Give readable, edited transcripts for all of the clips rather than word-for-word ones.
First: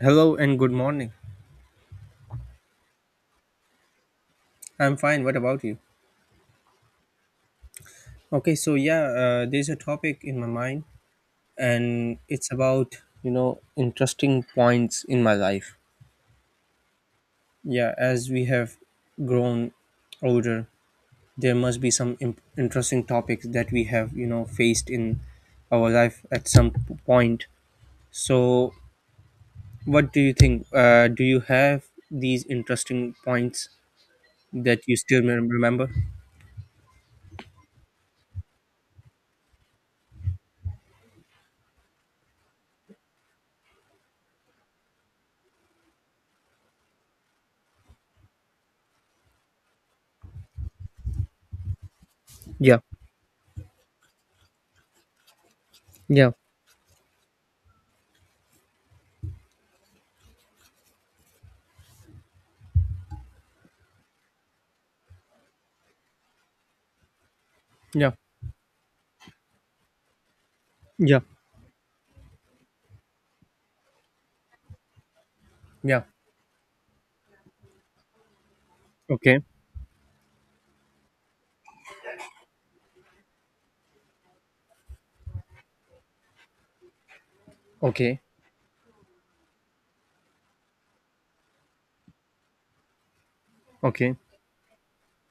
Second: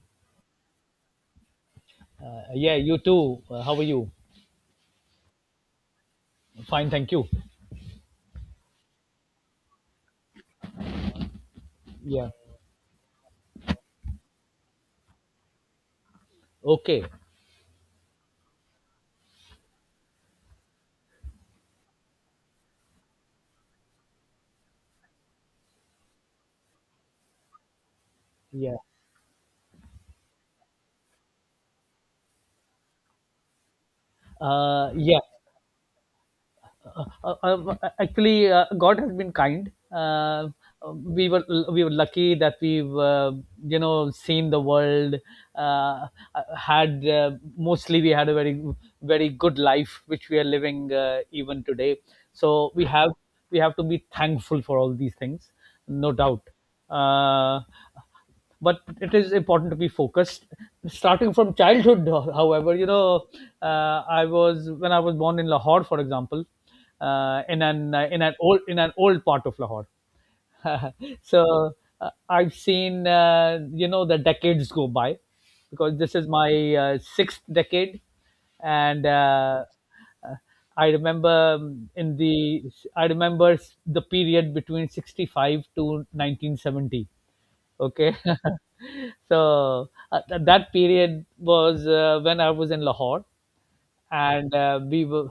Hello and good morning. Yeah, you too. How are you? I'm fine. What about you? Fine, thank you. There's a topic in my mind, and Yeah. it's about interesting points in my life. Okay. Yeah, as we have grown older, there must be some interesting topics that we have faced in our life at some point. So, Yeah. what do you think? Do you have these interesting points that Uh, you yeah. still remember? Uh, uh, actually, God has been kind. We were we were lucky that we've seen the world. Uh, had mostly we had a very good life which we are living even today. So Yeah, we have to be thankful for all these things, no yeah, doubt. Uh, but it is important to be focused starting from childhood however you know I was when I was born in Lahore, for example, yeah, in an old part of Lahore. yeah, So I've seen the decades go by, because yeah. this is my sixth decade. and Okay. uh, uh, i remember, in the I remember the period between 65 to 1970. Okay. Okay, So, that period was when I was in Lahore, okay. and we were,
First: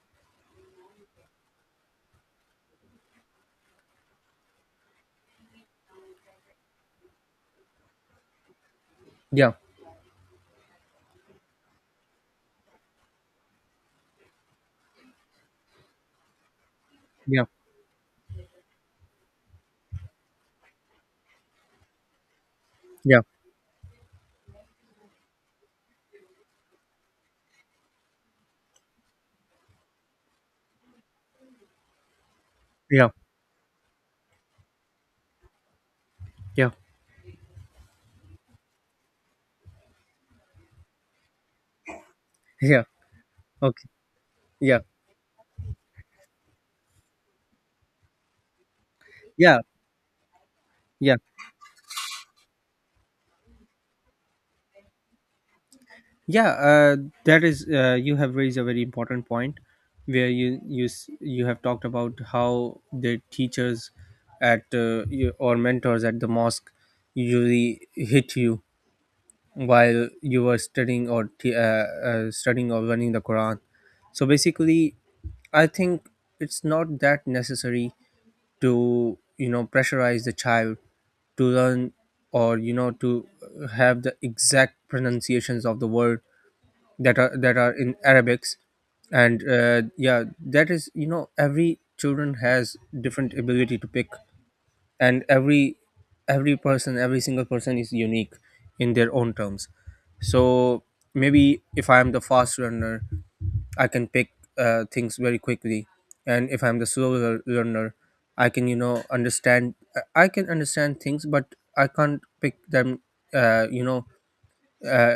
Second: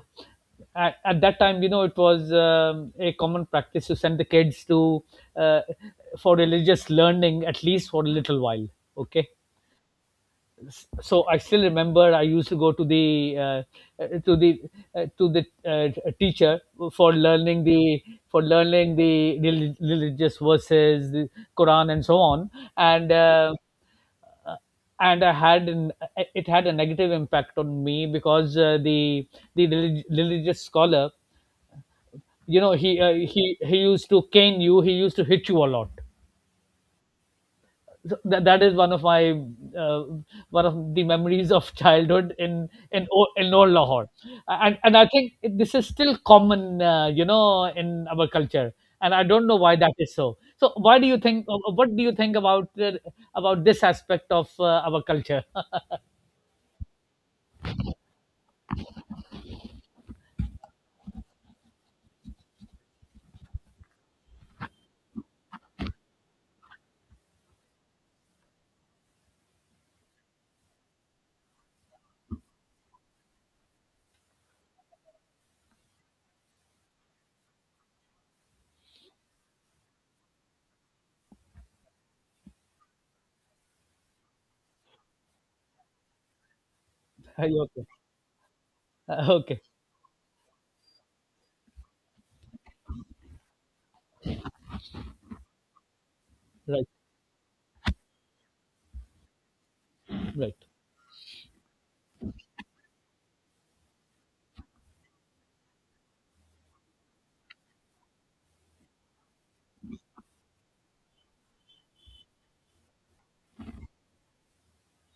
at that time, you know, it was a common practice to send the kids to uh, for religious learning, at least for a little while. Okay. Yeah, So I still remember I used to go to the to the to the teacher for yeah, learning the, for learning the religious verses, the Quran, and so on, and. yeah, Uh, uh, and I had an, it had a negative impact on me because the, the religious scholar, you know, he yeah, uh, he he used to cane you. He used to hit you a lot. yeah, So that, that is one of my uh, one of the memories of childhood in yeah. in O- in old Okay, Lahore, and yeah, and I think this is still common, you know, in our culture. And I don't know yeah, why that is so. So, why do yeah, you think? What do you think about this aspect of our culture? yeah. You have raised a very important point, where you have talked about how the teachers at or mentors at the mosque usually hit you while you were studying or studying or learning the Quran. So basically, I think it's not that necessary to pressurize the child to learn or you know to have the exact pronunciations of the word Are that you are okay? in arabics, and Okay. Yeah, that is, you know, every children has different ability to pick, and every Right. person, every single person is unique in their own terms. Right. So maybe if I am the fast learner, I can pick things very quickly, and if I'm the slow learner, I can, you know, understand, I can understand things, but I can't pick them, uh, you know uh,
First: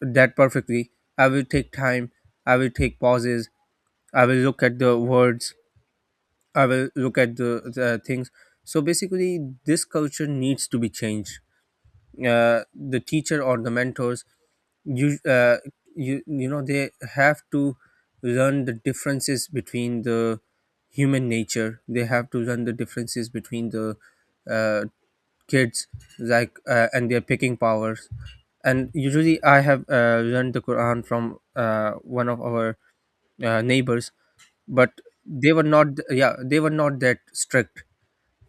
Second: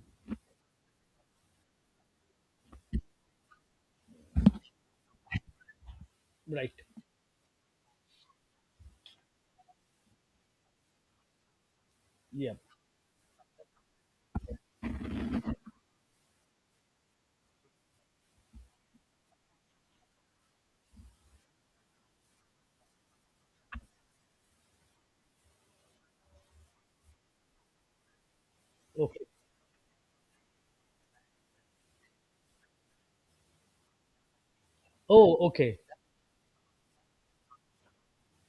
that perfectly. I will take time, I will take pauses, I will look at the words, I Right. will look at the things. So basically, this culture needs to be changed. Yeah. The teacher or the mentors, you uh, you know, they have to learn the differences between the human nature. They have to learn the differences between the uh, kids, like and their picking powers. And Okay. usually, I have learned the Quran from one of our neighbors, but Oh, they were okay. not, yeah, they were not that strict.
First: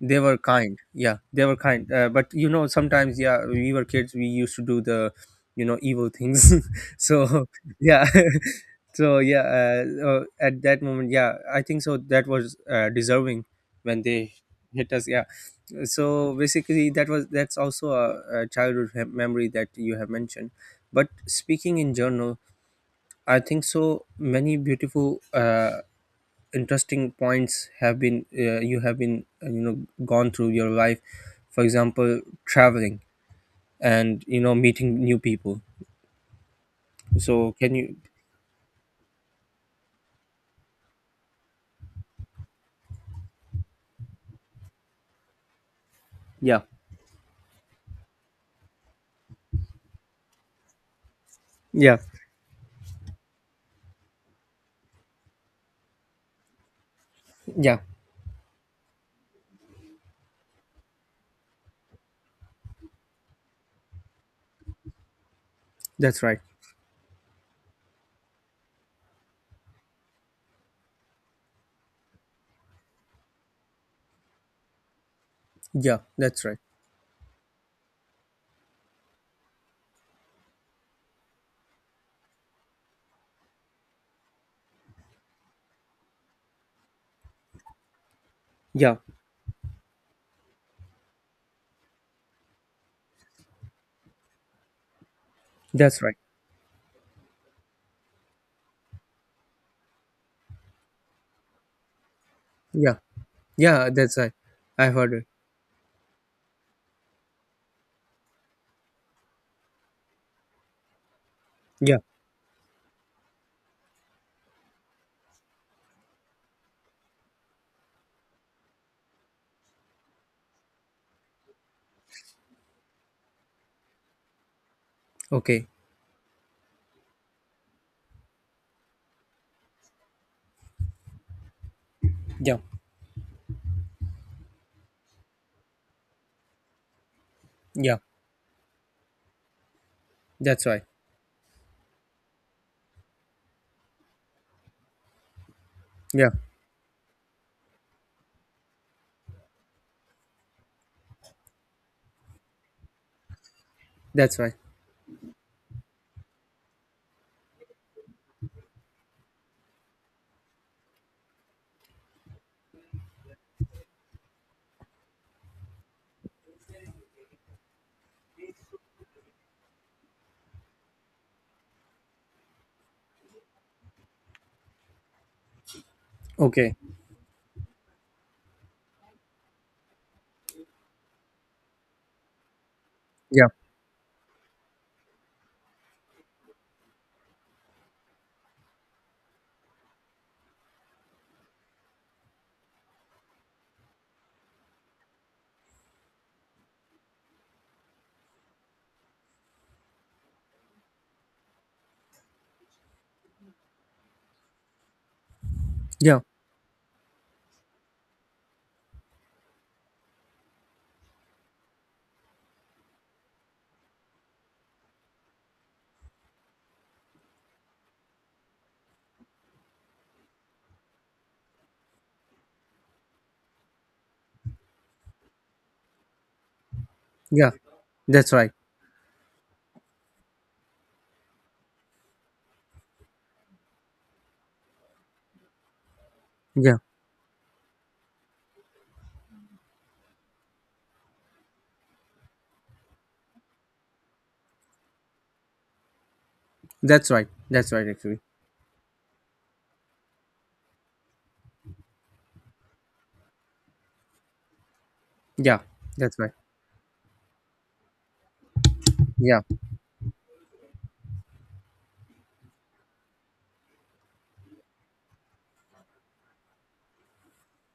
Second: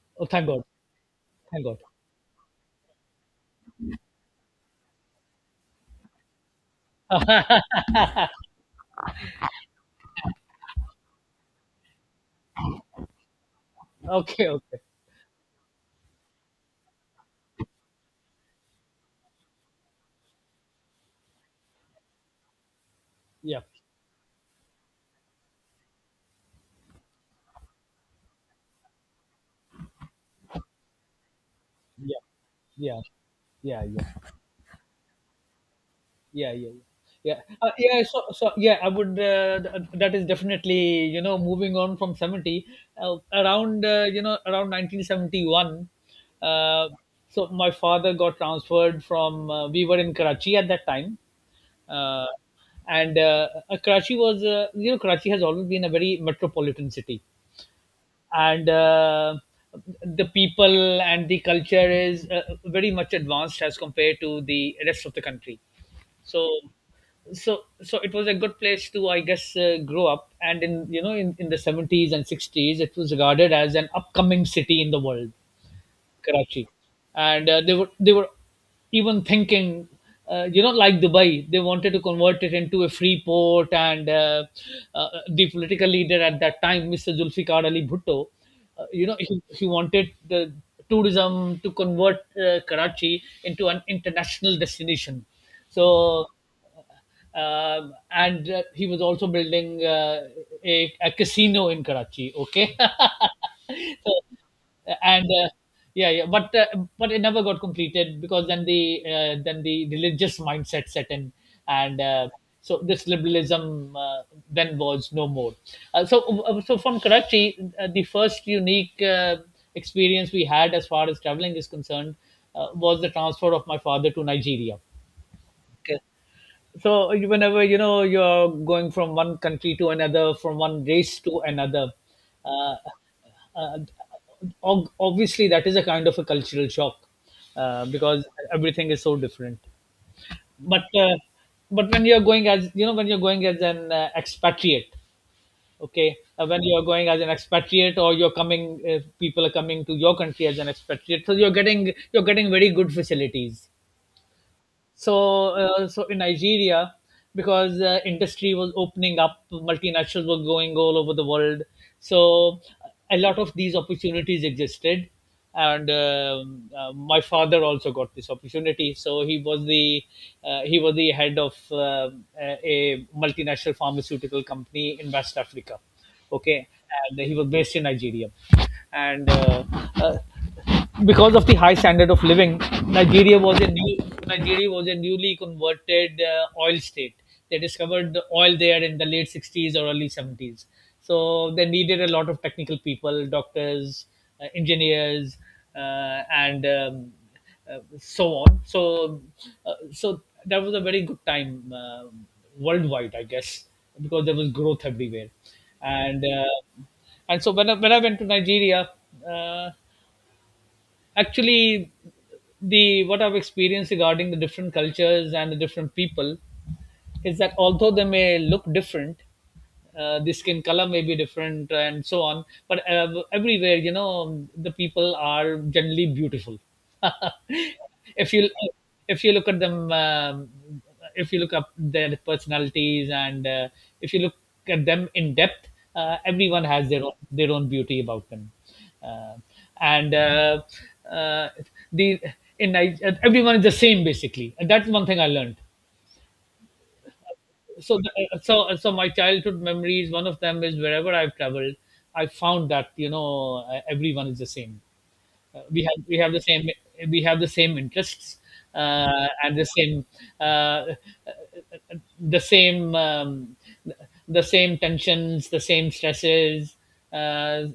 They Oh, were thank God. kind, yeah, they were Thank God. kind, but you know, sometimes, yeah, we were kids, we used to do the you know evil things. So yeah. So yeah, at that moment, yeah, I think so that was, deserving when they Okay. Okay. hit us, yeah. So basically, that was, that's also a childhood memory that you have mentioned, but speaking in general, I Yeah. think so many beautiful interesting points have been, you have been, you know, gone through your life, for example, Yeah. traveling Yeah. Yeah. Yeah. and you know meeting new people. Yeah, yeah, yeah. yeah, So uh, can you— yeah so, so yeah i would, that is definitely, you know, moving on from 70, around, around 1971, Yeah, uh, so my father got transferred from, we were in Karachi at that time, yeah, uh, and Karachi was, you know, Karachi has always been a very metropolitan city, yeah. and the people and the culture is very much advanced as compared to the rest of the country. That's right. So, so it was a good place to, I guess, grow up, and in you know in the 70s and 60s it was regarded as an upcoming city in the world, Yeah, that's right. Karachi, and they were even thinking, you know, like Dubai, they wanted to convert it into a free port, and the political leader at that time, Mr. Zulfikar Ali Bhutto, Yeah, you know, he wanted the tourism to convert Karachi into an international destination. that's right. So and he was also building a casino in Karachi. Okay. Yeah, yeah, that's right. I heard it. And yeah, but but it never got completed, because then the religious mindset set in, Yeah. and so this liberalism then was no more. So from Karachi, the first unique experience we had as far as traveling is concerned was the transfer of my father to Nigeria. Okay. Whenever you're going from one country to another, from one race to another, uh, Yeah, uh, uh, obviously that is a kind of a cultural shock, yeah, because everything is so different. that's right. But but when you're going as you know when you're going as an expatriate, okay, Yeah, when you're going as an expatriate, or you're coming, people are coming to your country as an expatriate, so you're getting, you're getting very good facilities. that's right. So in Nigeria, because industry was opening up, multinationals were going all over the world, so a lot of these opportunities existed, and my father also got this opportunity, so he was the head of a multinational pharmaceutical company in West Africa. Okay. Okay. And he was based in Nigeria, and uh, because of the high standard of living, Nigeria Yeah, was a new Nigeria was a newly converted oil state. They discovered the oil there in the late 60s or early 70s. So they needed a lot of technical people, doctors, engineers, and so on. So, so that was a very good time worldwide, I guess, because there was growth everywhere, yeah, and uh, and so when I went to Nigeria. Uh, Actually, the what I've experienced regarding the different cultures and the different people is that although they may look different, the skin color may be different and so on, but everywhere, you know, the people are generally beautiful. yeah, that's If you, right. if you look at them, if you look up their personalities, and if you look at them in depth, everyone Yeah, has their own beauty about them, uh, and uh, the everyone is the same, basically, and that's one thing I learned. that's right. That's right, so actually. th- so uh, so my childhood memories, one of them is wherever I've traveled, I found that, you know, everyone is the same. Yeah, uh, we have that's we right. have the same, we have the same interests, Yeah, and the same, uh, uh, the same um, the same tensions, the same stresses, uh,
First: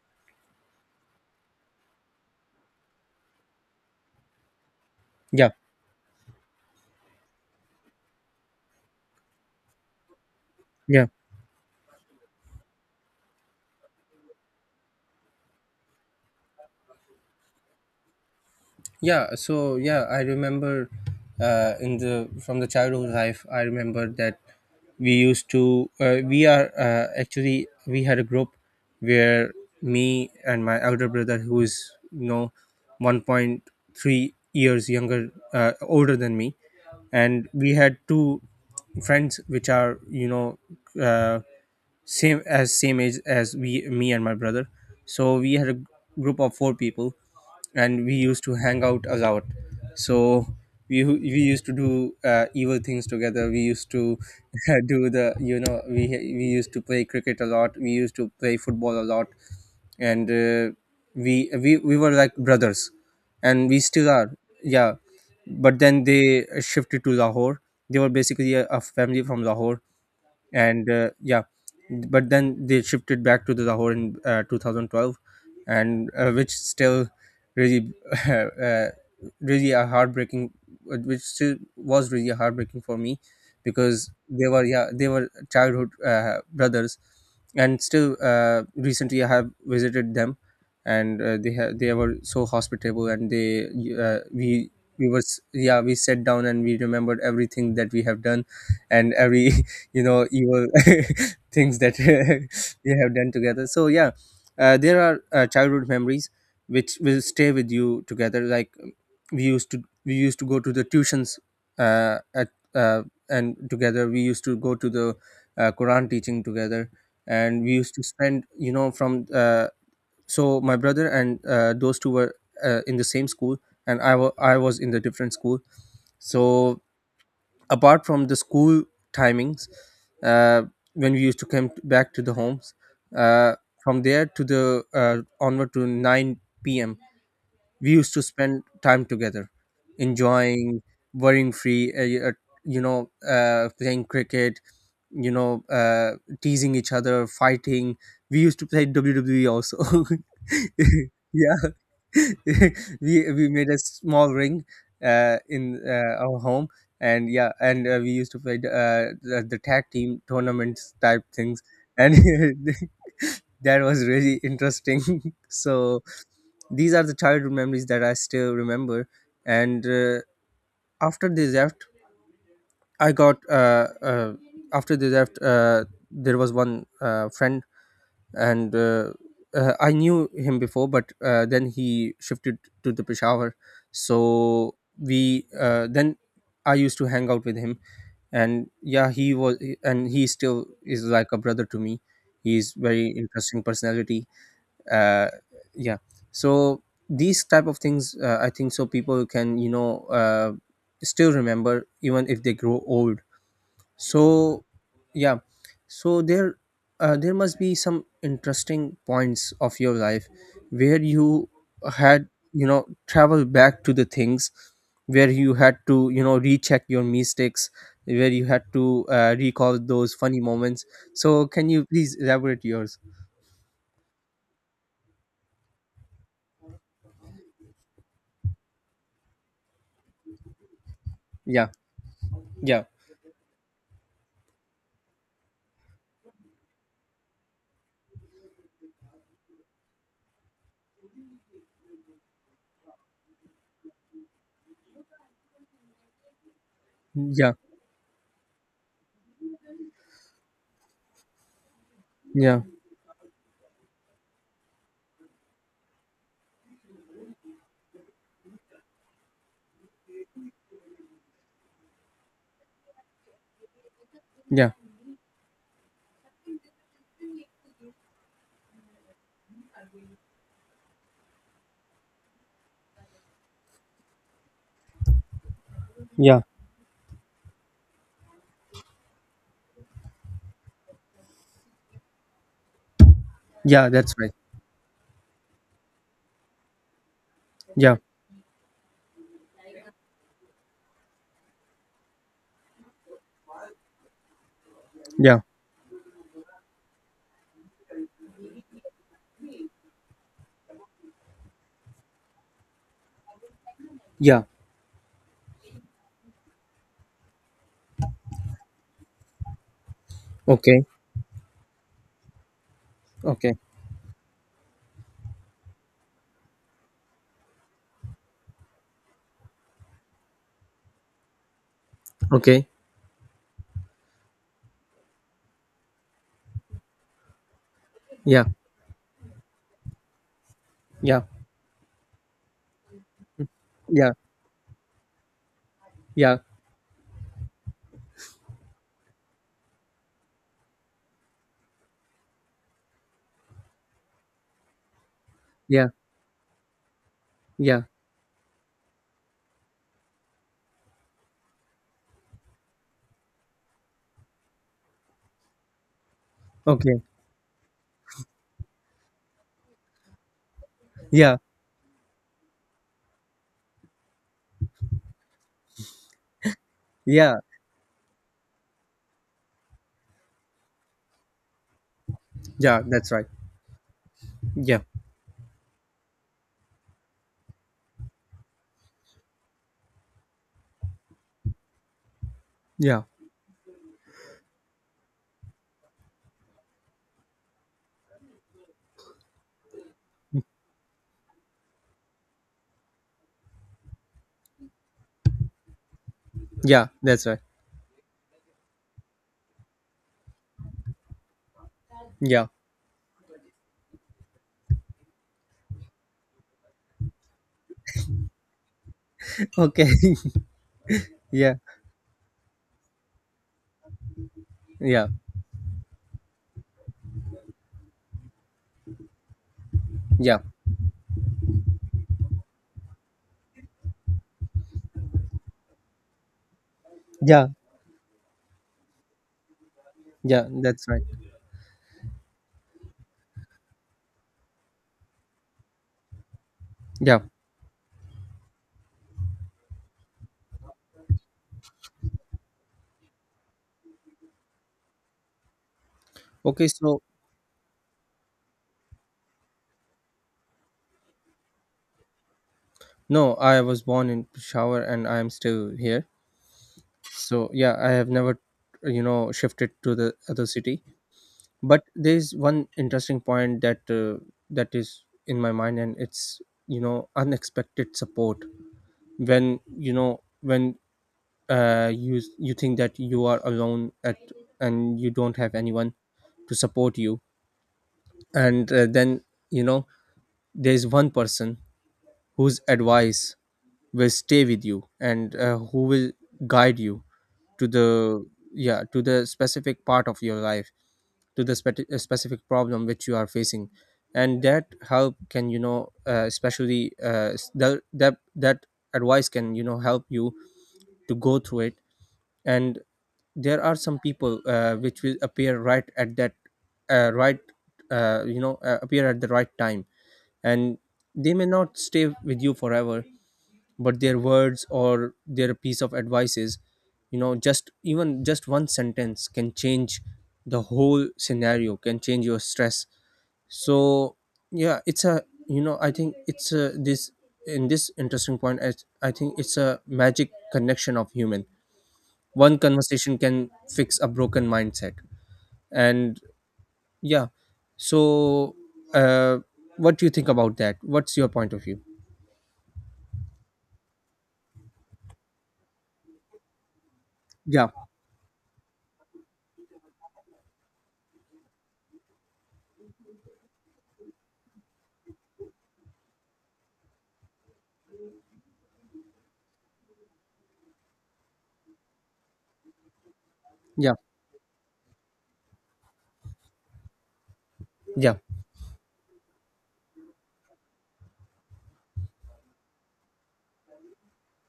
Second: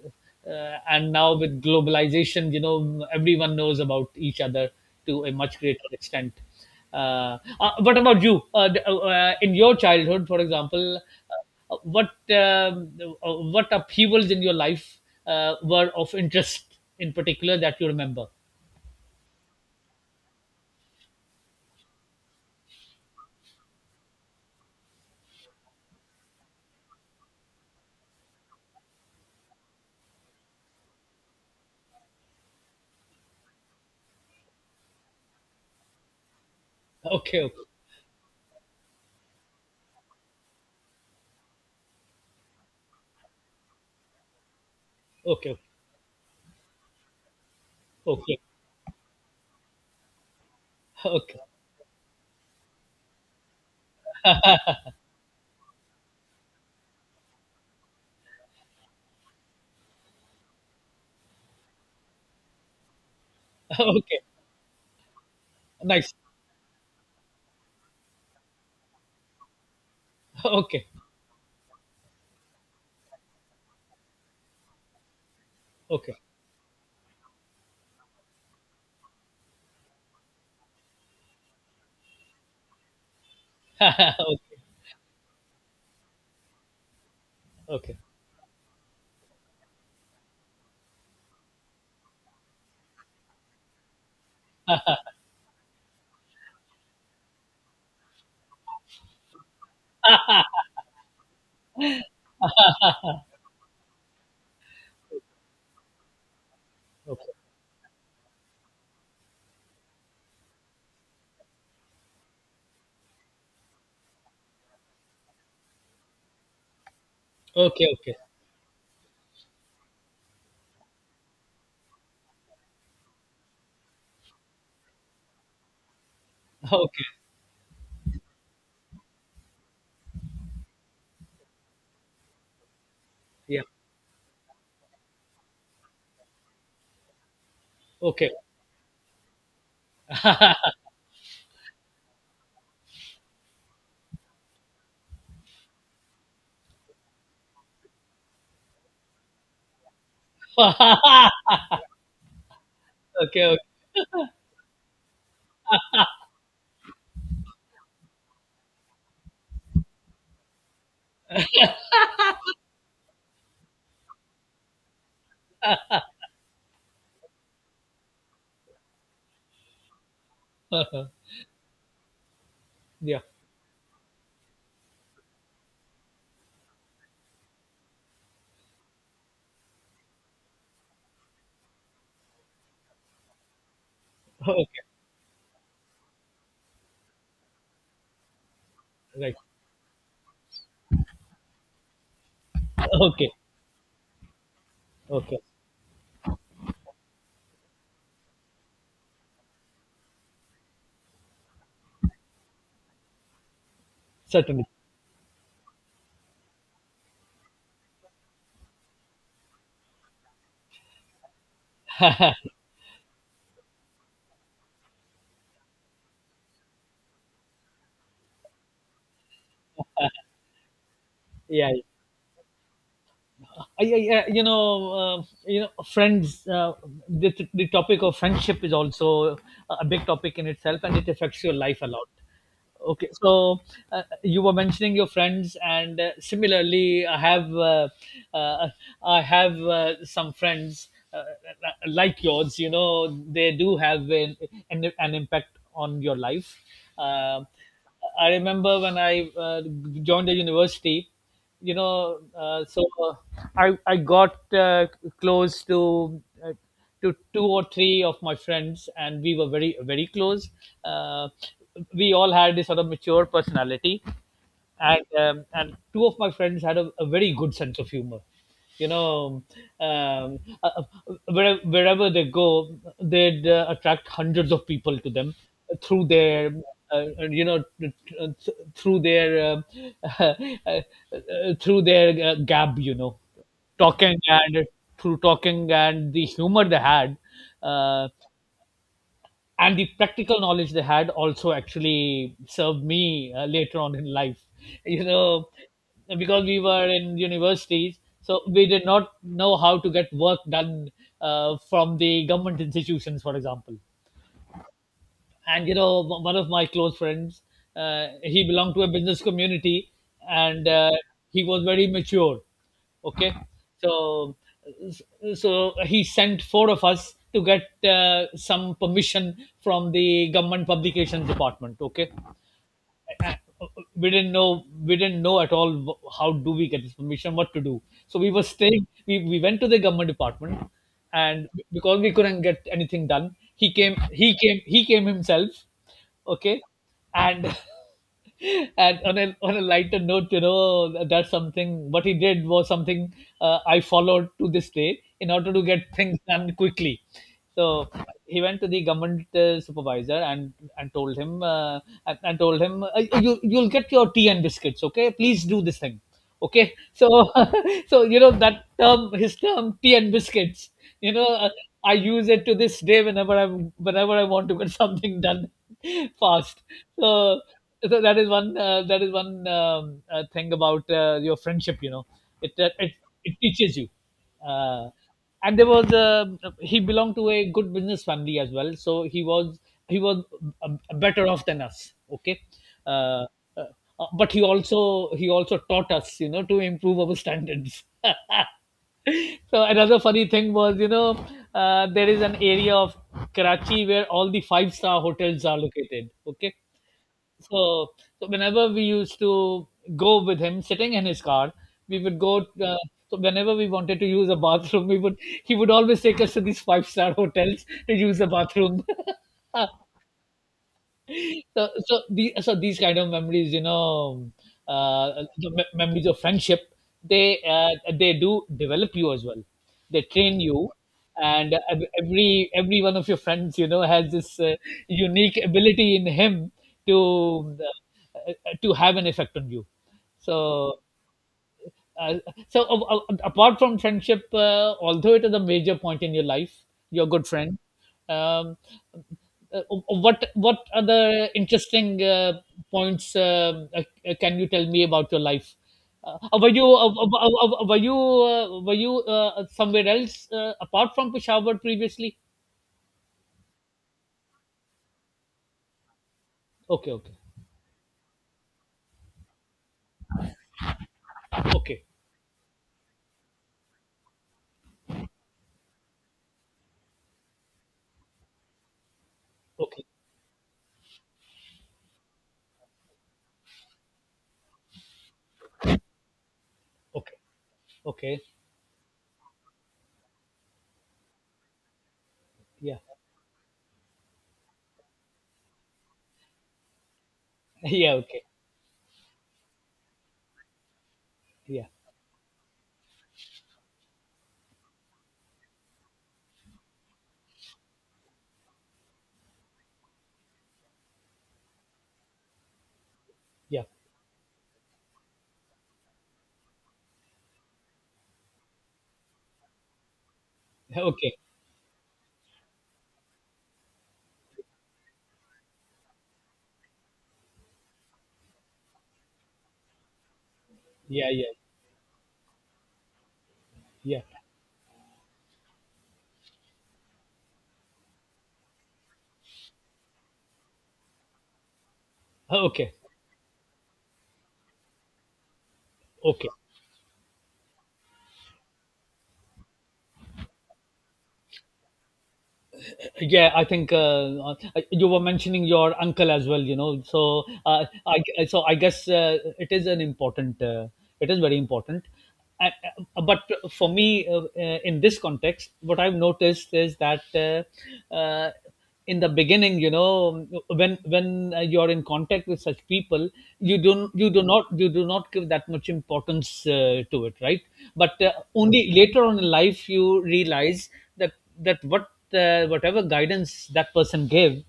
and now, with globalization, you know, everyone knows about each other to a yeah, much greater extent. What about you, in your childhood, for example, yeah, uh, What what upheavals in your life were of interest, in particular, that you remember? yeah. So yeah, I remember, in the from the childhood life, I remember that we used to we are actually we had a group where me and my elder brother, who is, you know, 1.3 years younger, older than me, Okay, and okay, we had two friends, which are, you know, uh, same as, same age as we me and my brother. So we okay, had a group of four people, and we okay, used to hang out a lot. So we okay, used to do evil things together. We used to do the, you know, we used to play cricket a lot, we used to play football a lot, and we were like brothers, and we still okay. are, yeah. But then Nice. they shifted to Lahore. They were basically a family from Lahore. Okay, And yeah, but then they shifted back to the Lahore in 2012. And okay. Which still really uh, really a heartbreaking which still was really heartbreaking for me, because Okay, they were, yeah, they were childhood brothers. And okay, still, recently I have visited them, and they were so hospitable, and they uh, we we was yeah, we sat down and we remembered everything that we have done, and every you know evil things that we have done together. So yeah, there are childhood memories which will okay, stay with you together, like we used to go to the tuitions at uh, and together we used to go to the Quran teaching together, and we okay, used to okay, spend, you know, from so my brother and those two were in the same school, and I was in the different school. So okay. apart from the school timings, uh, when we used to come back to the homes, uh, Yeah. from there to the onward to 9 p.m, we used to Okay. spend time together, enjoying, worrying free, playing cricket, you know, teasing each other, fighting. We used to play wwe also. Yeah. we we Okay. made a small ring in our home, and yeah, and we used to play the tag team tournaments type things, and that was really interesting. So these are the childhood memories that I still remember. And Okay. after they left, I Yeah. got uh, uh, after they left, there was one friend, and I knew him before, but then he shifted to the Peshawar. So Okay. we then I used to hang out with him, and yeah, he Right. was, and he still is like a brother to me. He's very Okay. interesting personality. uh, Okay. yeah, so these type of things, I think so people can, you know, still remember even if they grow old. So Certainly. yeah, so there must be some interesting points of your life where you had, Yeah. you know, travel back to the things where you had to, you know, recheck your mistakes, where you had to recall those funny moments. So can Yeah. you please elaborate yours? You know, friends. The topic of friendship is also a big topic in itself, and it affects your Yeah, life a lot. yeah, Okay, so you were mentioning your friends, and similarly, I have, uh, I have some friends like yours. You know, they do have an, an impact on your life. Uh, yeah, I remember when I joined the university. You know, yeah, so I got close to, to two or three of my friends, and we were very very close. Uh, we all had this sort of mature personality, yeah, and two of my friends had a very good sense of humor, you know, um, uh, wherever, wherever they go, they'd attract hundreds of people to them through yeah, their, uh, you know th- through their uh, uh, through their gab, you know, yeah. That's talking, right. and through talking and the humor they had, Yeah, uh, and the practical knowledge they had also actually served me later on in life. You yeah, know, because we were in universities, so we did not know how to get work done from the government institutions, for example. yeah. And you know, one of my close friends, he belonged to a business community, and Okay, he was very mature. Okay, okay, so so he sent four of us to get some permission from the government publications department. Okay, okay. uh, we didn't know we didn't know at all, how do we get this permission, what to do? So we were Yeah, staying, we went to the government department, yeah, and because we couldn't get anything done, he came yeah, he came, he came himself. yeah, Okay. And and on a lighter note, you know, that's something, what he did was something I followed to this day in order to get yeah, things done quickly. So yeah. he went to the government supervisor and told him, and told him, you, you'll get your tea and biscuits. Okay, please do this thing. Okay, Okay. so so you know, that term, his term, tea and biscuits, you know, Yeah, I use it to this day, whenever I, whenever I want to get something done fast. so yeah, so that is one thing about your friendship, you know, it yeah, it, that's right. it teaches you. Yeah, uh, and there was a, he belonged to a good business family as well, so he was, he was, uh, better off than us. Okay. yeah, uh, uh, but he also, he also taught us, you know, to improve our standards. So another funny thing was, there is an area of Karachi where all the five-star hotels are located. Okay, yeah, that's right. so so whenever we used to go with him, sitting in his car, we would go. Yeah. So whenever we wanted to use a bathroom, we would he would always take us to these five-star hotels to use the bathroom. Okay. Yeah, So these kind of memories you know yeah, the me- memories of friendship, they do develop you as well, they yeah, train you. And every one of your friends has this unique ability in him yeah, to have an effect on you. yeah, so that's right. uh, so uh, uh, apart from friendship, although it is a major point in your life, your Yeah. good friend, um, uh, uh, what other interesting points, can you tell me about your life? Uh, were you Okay, so were you were you somewhere else, apart from Peshawar previously? no, I was born in Peshawar, and I am still here. Okay. Okay. So yeah, I have never, you know, shifted to the other city. But Okay. there's one interesting point that that is in my mind, and it's, you know, unexpected support. Okay. When you you think that you are alone at, and you don't have anyone to support Okay. you, Okay. and then, you know, there's one person whose Yeah. advice will stay with you, and who will guide you to Yeah. the, Okay. yeah, to the specific part of your life, to the Yeah. Specific problem which you are facing, and that help can, you know, especially s- that that that advice can, you know, help you to go through it. And there Yeah. are some people which will appear right at that uh, right appear at the right time, and Okay. they may not stay with you forever, but their words or their piece of advices, you know, just even just one sentence can change the whole Yeah, yeah, scenario, can change your stress. yeah. So yeah, it's a, you know, I think it's a, this in this interesting point, I think it's a magic connection of human. One Okay. conversation can fix a broken mindset. And Okay. yeah, so uh what do you think about that? What's your point of view? Yeah, I think you were mentioning your uncle as well. You know, so Yeah, I so I guess it is an important. It is very important. And, but for me, in this context, what I've noticed is that in the beginning, you know, when you're in contact with such people, you don't yeah, you do not you do not give that much importance to it, right? But yeah. only later on in life you realize that that what whatever guidance that person gave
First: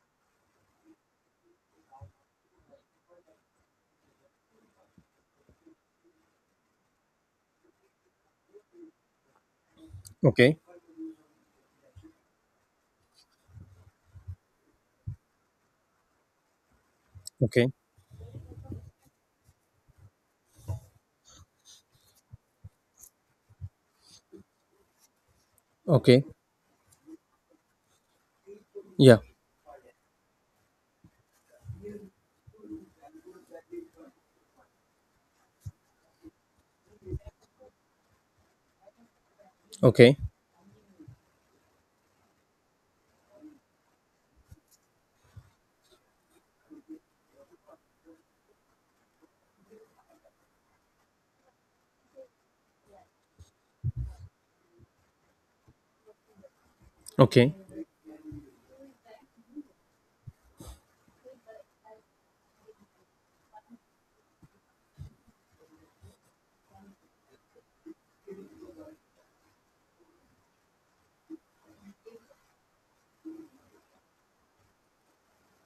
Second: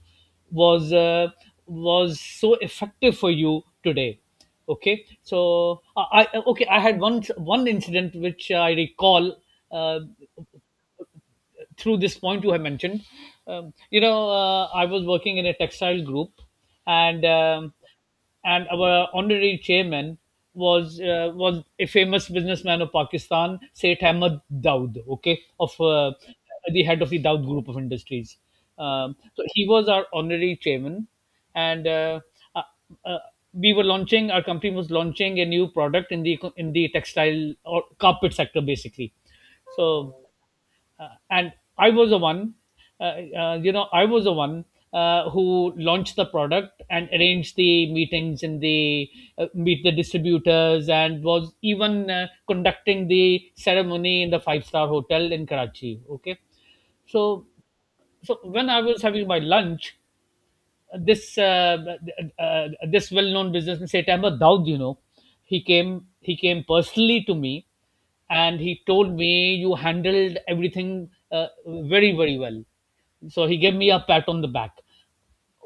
was uh, was so effective for you today. Okay, I had one incident which I recall uh, Okay, through this point you have mentioned. I was working in a textile group, and okay, um, and our honorary chairman was a famous businessman of Pakistan, Seth Ahmed Daud, okay, of okay. the head of the Daud Group of Industries. Yeah. So he was our honorary chairman, and uh, uh, we were launching, our company was launching a new product in the textile or carpet sector basically. Okay. So and I was the one, uh, you know, I was the one who launched the product and arranged the meetings in the meet the distributors and was even conducting the ceremony in the five-star hotel in Karachi. Okay, so Okay. so when I was having my lunch, this this well-known businessman Setamba Daud, you know, he came personally to me, and he told me you handled everything very very well. So he gave me a pat on the back.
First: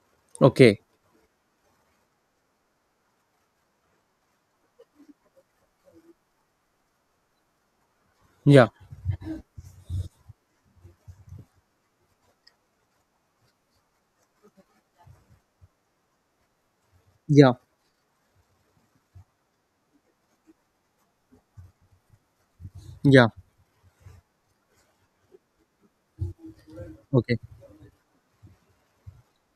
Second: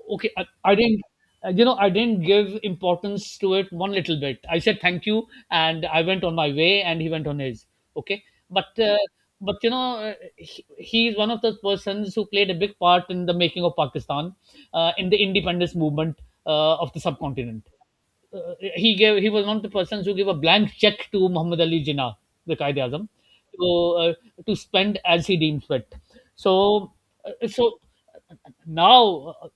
Okay, I Okay. didn't you know, I didn't give importance to it one little bit. I said thank you and I went on my way and he went on his. Okay. Yeah. But but you know uh, he, he is one of those persons who played a big part in the making of Pakistan, in the independence movement of the Yeah. subcontinent. uh, he was one of the persons who gave a blank check to Muhammad Ali Jinnah, the Qaeda Azam, Yeah. to uh, to spend as he deemed fit. So Okay. uh, so now,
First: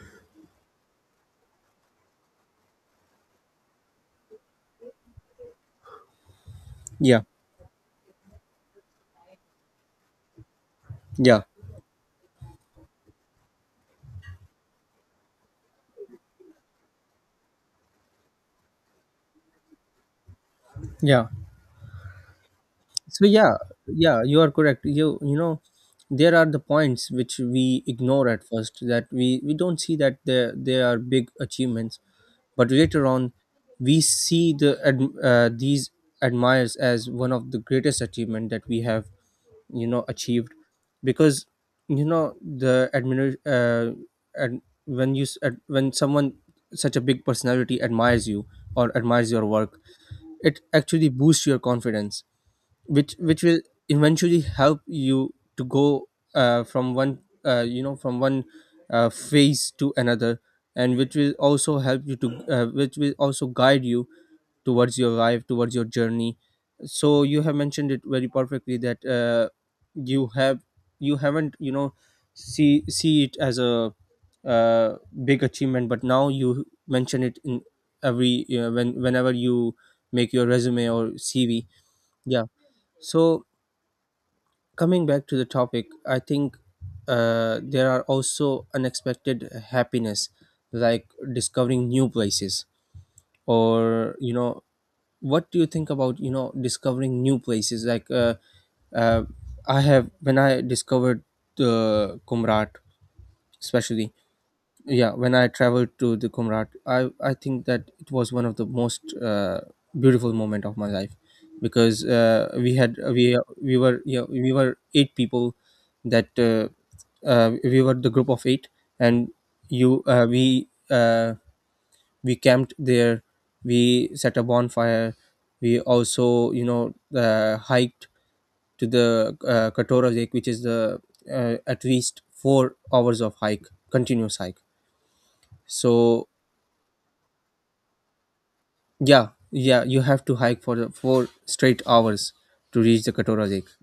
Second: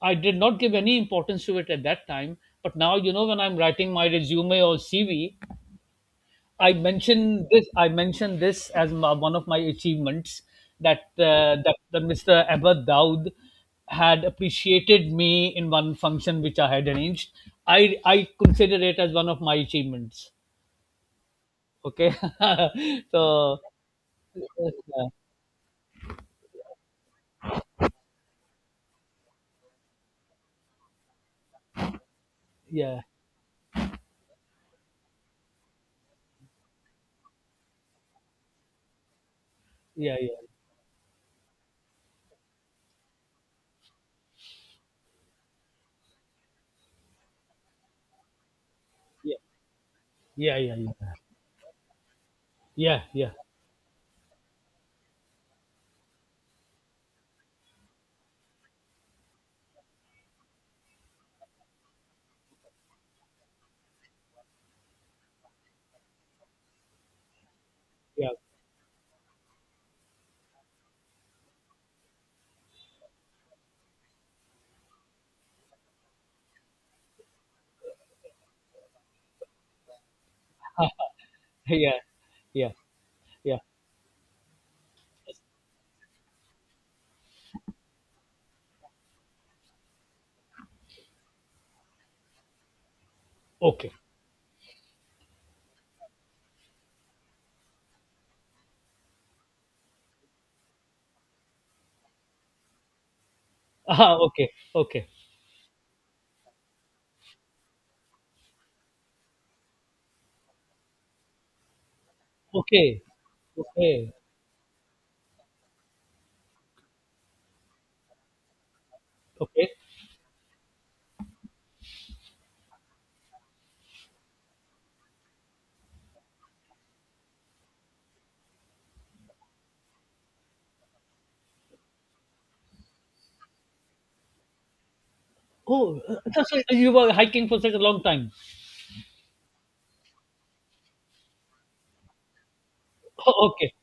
I did not give any importance to it at that time. But now you know when I'm writing my resume or CV, I Yeah. mentioned this. I mentioned this as my, one of my achievements, that Yeah. That, the Mr. Abad Daud had appreciated me in one function which I had arranged. I consider it as one of my achievements. Yeah. Okay, So yeah, so yeah, you are correct. uh, You know, there are the points which we ignore at first, that we don't see that there they are big achievements, but yeah, later on, we see the these admires as one of the greatest achievement that we have yeah, yeah, achieved, because you know the admir- and when when someone, such a big personality, admires you or admires yeah, your work, yeah, it yeah, yeah, actually boosts your confidence, yeah, which yeah, will eventually help you to go from one, from one phase to another, and which will also guide you towards your life, towards your journey. So you have mentioned it very yeah, perfectly that, you have you haven't, see it as a, uh, big achievement, but now you mention it in every, whenever you make your resume or CV. yeah, Yeah. yeah, So yeah. coming back to the topic, I think there are also unexpected happiness, like discovering new places. Okay, Or, what do you think about, discovering new places, like uh, I have when I discovered the Kumrat especially? ah, okay, okay, Yeah, when I traveled to the Kumrat, I think that it was one of the most beautiful moment of my life. Because okay, we were, okay, yeah, we were eight people, that we were the group of eight. And okay. you we camped there, we set a bonfire, we also, hiked to the, Katora Lake, which is the, at least 4 hours of hike, continuous hike. Oh, So so so you were hiking for such a long time. yeah, yeah, you have to hike for the four straight hours to reach the Katora Oh, Lake. okay.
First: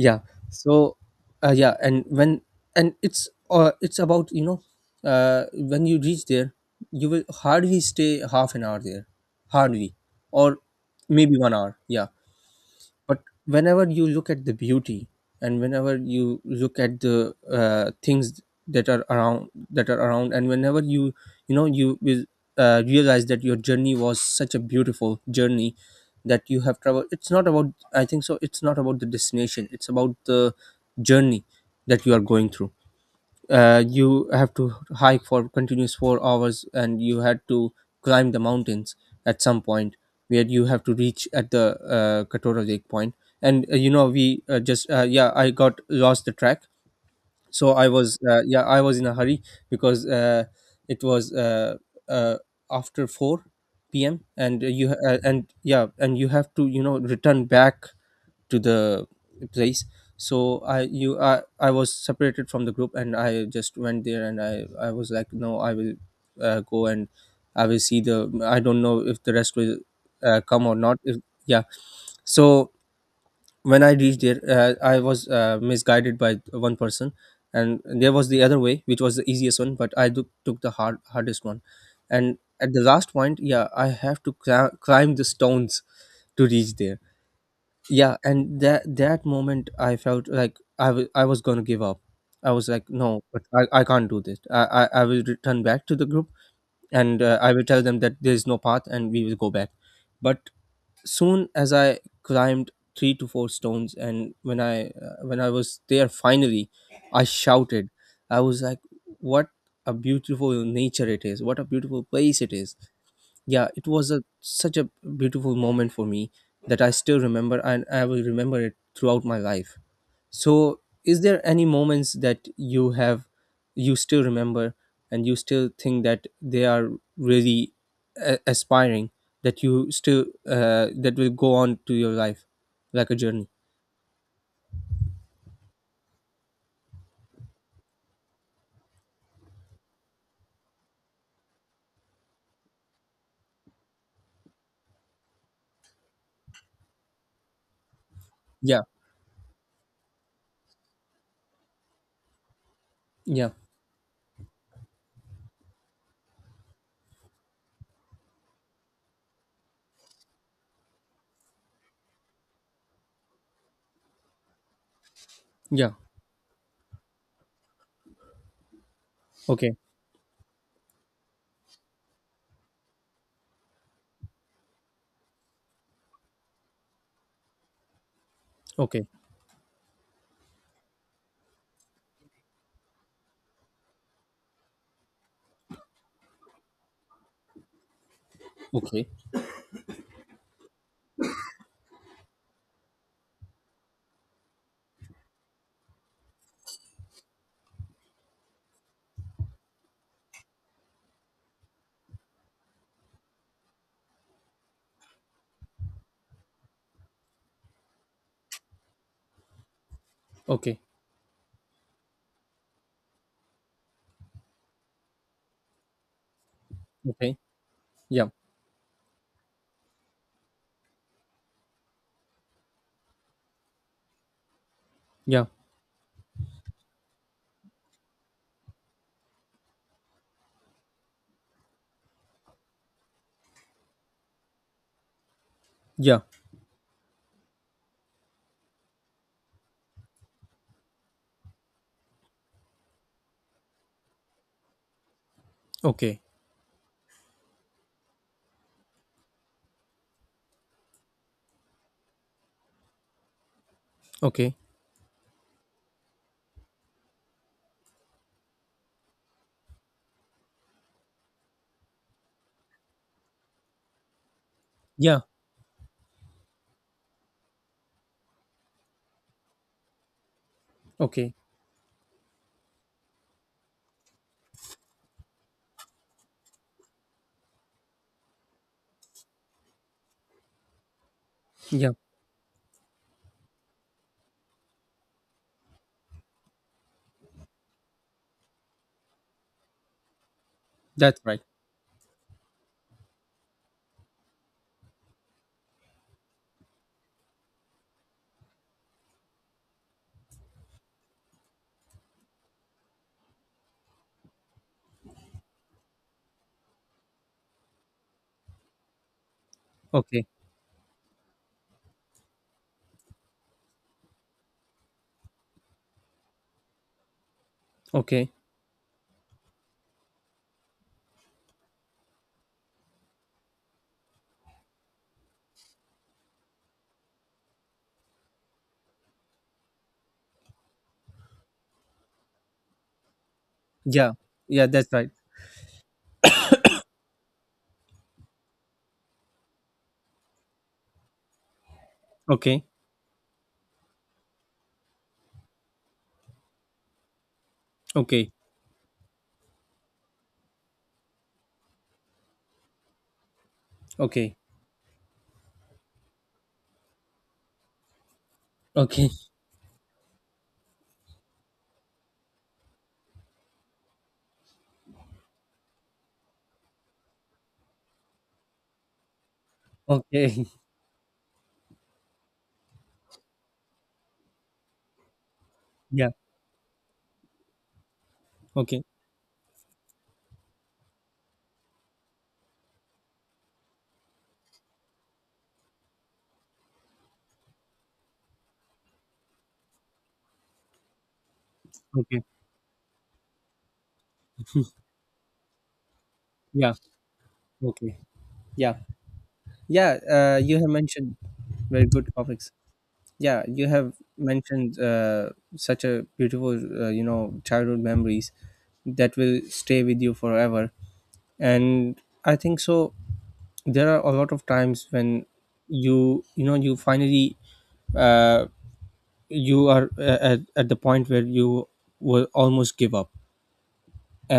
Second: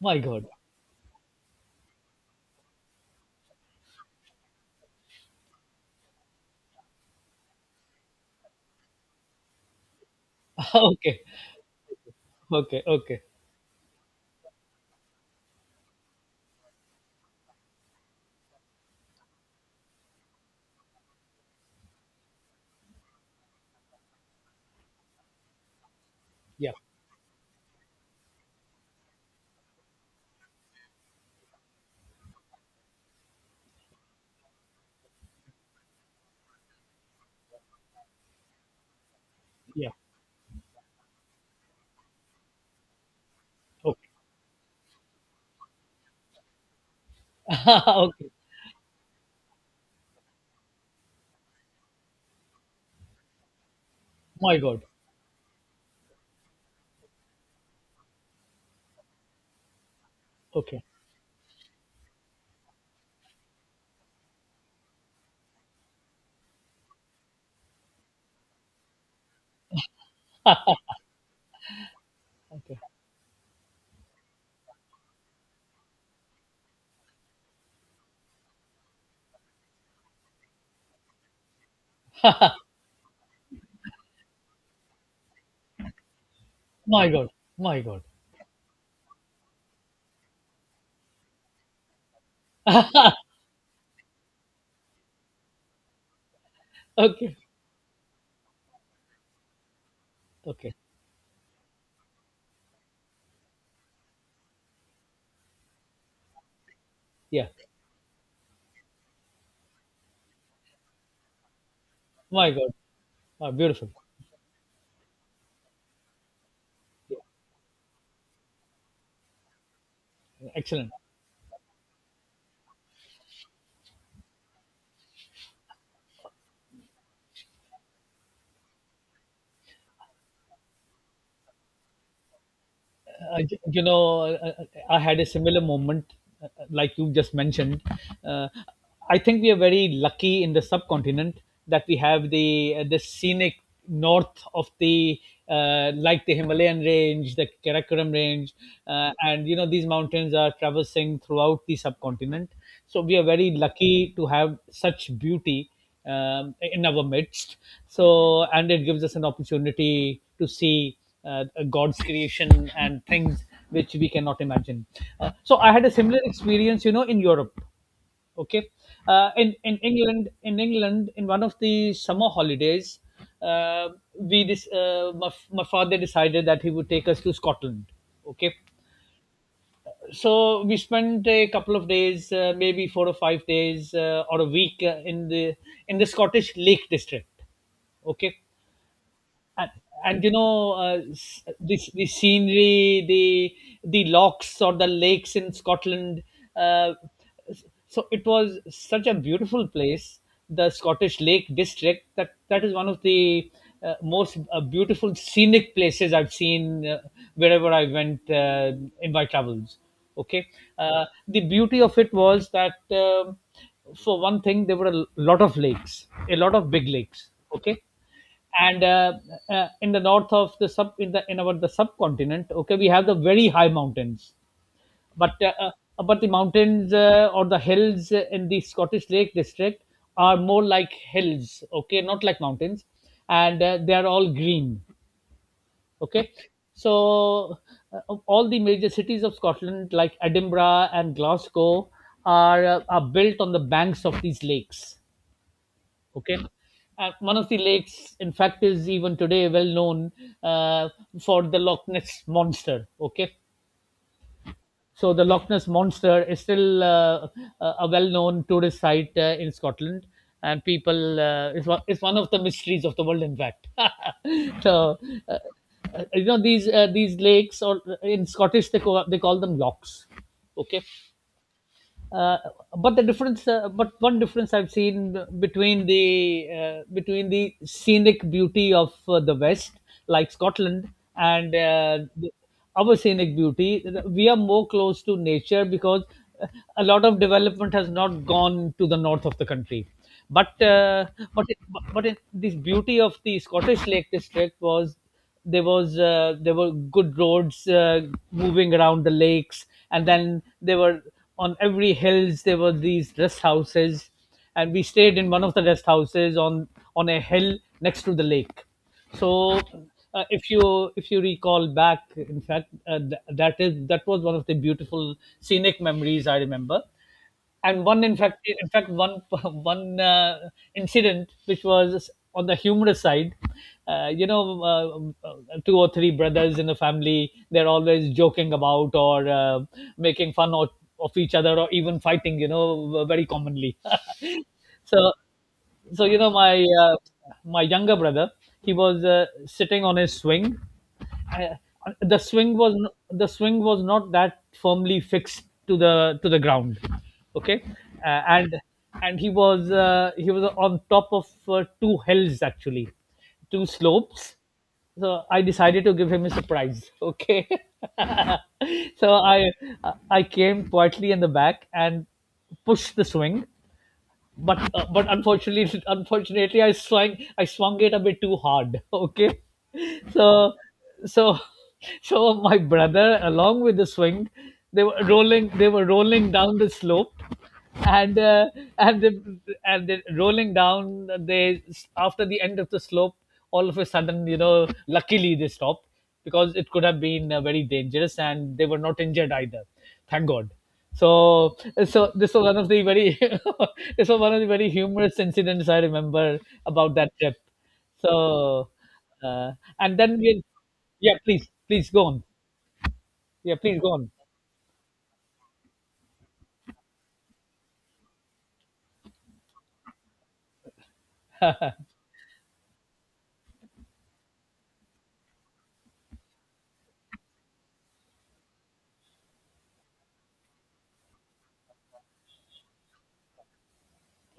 My God. So yeah. And when and it's about, when you reach there, you will hardly stay half an hour there, hardly, or Okay. maybe 1 hour. Yeah. Okay. But Okay. whenever you look at the beauty, and whenever you look at the, things that are around, and whenever you will, realize that your journey was such a beautiful journey that you Yeah. have traveled. It's not about... I think so, it's not about the destination, it's about the journey that you are going through. You have to hike for continuous 4 hours, and you had to climb the mountains at some Yeah. point, where you have to reach at the, Katora Lake point. And, Okay. We just yeah, I got lost the track. So I was Okay. Yeah, I was in a hurry, because it was, uh, after 4 p.m., My and God. Yeah, and you have to, return back to the place. So I Okay. you I was separated from the group, and I just went there, and I was like, no, I will go and I will see the... I don't know if the rest will come or not, if... yeah. So Okay. when I reached there, I was misguided by one person, and there was the other way which was the easiest one, but took the hardest one. And at the last point, yeah, I have to climb the stones to reach there. My God. My God. Yeah, and that moment I felt like, I was gonna give up. I was like, no, but I can't do this, I will return back to the group and Okay. I will tell them that there is no path and we will go back. But Okay. soon as I climbed three to four stones, and when I was there finally, I Yeah. shouted, I was like, what a beautiful nature it is, what a beautiful place My it God. is. Ah, Yeah, it beautiful. was a such a beautiful moment for me that I Yeah. still remember, and I will remember it throughout my life. So Excellent. is there any moments that you have, you still remember, and you still think that they are really aspiring, that you still that will go on to your life like a I, journey? you know, uh, uh, I had a similar moment, like you just mentioned. Uh, I think we are very lucky in the subcontinent that we have the scenic north of the like the Himalayan range, the Karakoram range, Yeah, and you know these mountains are traversing throughout the subcontinent. So we are yeah, very lucky to have such beauty in our midst. So, and it gives us an opportunity to see uh, God's creation and things which we cannot imagine. So I had yeah. a similar experience, you know, in Europe. Okay, Okay, in England, in England, in one of the summer holidays, uh, my, my father decided that he would take us to Scotland. Okay, okay, so we spent a couple of days maybe 4 or 5 days or a week in the Scottish Lake District. Okay. okay. and, and you know the scenery, the locks or the lakes in Scotland, uh, so it was such a beautiful place, the Scottish Lake District. That that is one of the most beautiful scenic places I've seen wherever I went in my travels. Okay. Okay, Uh, the beauty of it was that um, for one thing, there were a lot of lakes, a lot of big lakes. okay. Okay. Yeah, And in the north of the sub, in the in our the subcontinent, okay, we have the very high mountains, but yeah, uh, but the mountains or the hills in the Scottish Lake District are more like hills, okay, not like mountains. And they are all green. yeah. Okay. So of all the major cities of Scotland, like Edinburgh and Glasgow, are built on the banks of these lakes. Okay, Okay. Uh, one of the lakes in fact is even today well known uh, for the Loch Ness monster. Okay. okay. So the Loch Ness monster is still a well-known tourist site in Scotland, and people is one of the mysteries of the world in fact. So Yeah. uh, you know these lakes, or in Scottish they call them locks. Okay. Okay. Uh, but the difference but one difference I've seen between the scenic beauty of the West, like Scotland, and Yeah, the- our scenic beauty, we are more close to nature, because uh, a lot of development has not gone to the north of the country, but uh, that's right. but but in, this beauty of the Scottish Lake District was, there was there were good roads moving around the lakes, and then there were on every hills there were these rest houses, and we stayed in one of the rest houses on a hill next to the lake. So uh, Okay. if you if you recall back, in fact that is, that was one of the beautiful scenic memories I remember. And one in Okay. fact, in fact one one incident which was on the humorous side, you know, uh, uh, two or three brothers in a family, they're always joking about or making fun of each other or even fighting, you know, very commonly. Yeah. Yeah, that's right. So so you know my my younger brother, he was sitting on his swing. I, Okay. The swing was not that firmly fixed to the ground. Okay. Uh, Okay. And he was on top of two hills actually, two Okay. slopes. So I decided to give him a surprise. Okay. Okay. So I came quietly in the back and pushed the swing, but unfortunately I swung it a bit too hard. Okay. Okay. So so so my brother, along with the swing, they were rolling they were Yeah. rolling down the slope, and uh, Okay. and they, and they rolling down, they after the end of the slope, all of a sudden, you know, luckily they stopped, because it could have been very dangerous, and they were not injured either. Thank God. So, so Okay. this was one of the very, this was one of the very humorous incidents I remember Yeah. about that trip. Okay. So, Yeah. uh, and Yeah. then we, You have mentioned yeah, please, very please go good on. topics. Yeah. Yeah, You please go have on. mentioned, such a beautiful, childhood memories that will stay with you forever. And I think so. There are a lot of times when you finally, uh, you are at the point where you will almost give up,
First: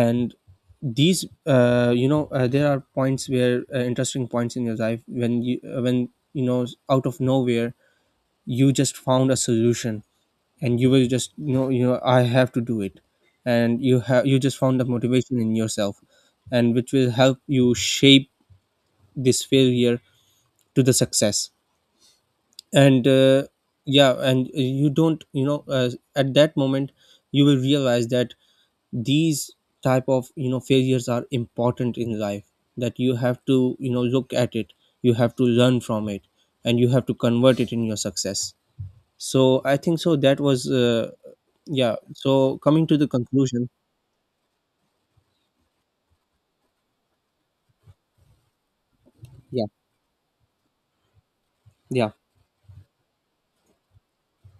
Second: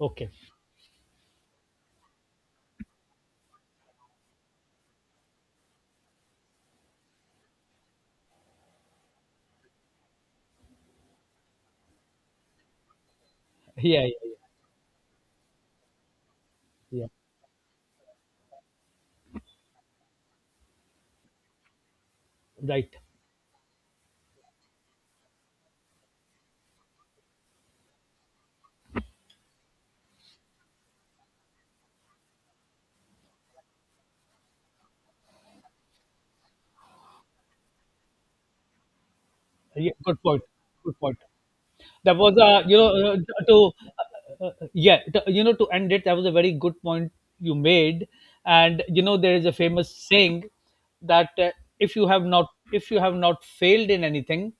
Okay. these, there are points where, interesting points in your life, when you know out of nowhere you just found a solution. And you will just, I have to do it. And Yeah, yeah, yeah, you just found the motivation in yourself, and which yeah. will help you shape this failure to the success. Right. And yeah. And you don't you know at that moment you will realize that these type of, failures are important in life, that you have to, look at it, you have to learn from it, and you have to convert it in your success. So I Yeah, think so good that point. was Good point. yeah, That was so a you coming know to the conclusion. to yeah, to, you know, to end it, that was a very good point you made. And you know there is a Yeah, famous saying that if you yeah, have not if you have not failed in anything,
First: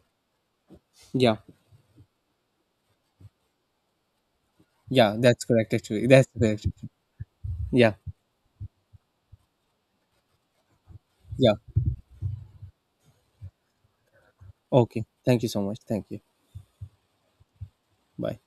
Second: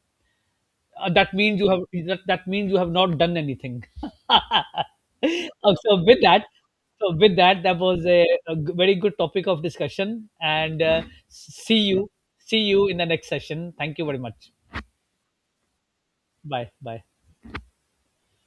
that yeah. means you have, that means you have not done anything. Yeah, that's correct, so actually, with that's that, correct. so with that, that Yeah, was a, very good topic of discussion, and yeah. see you, see you in the next session. Thank you very much. Okay, thank you so much, thank you. Bye bye. Bye.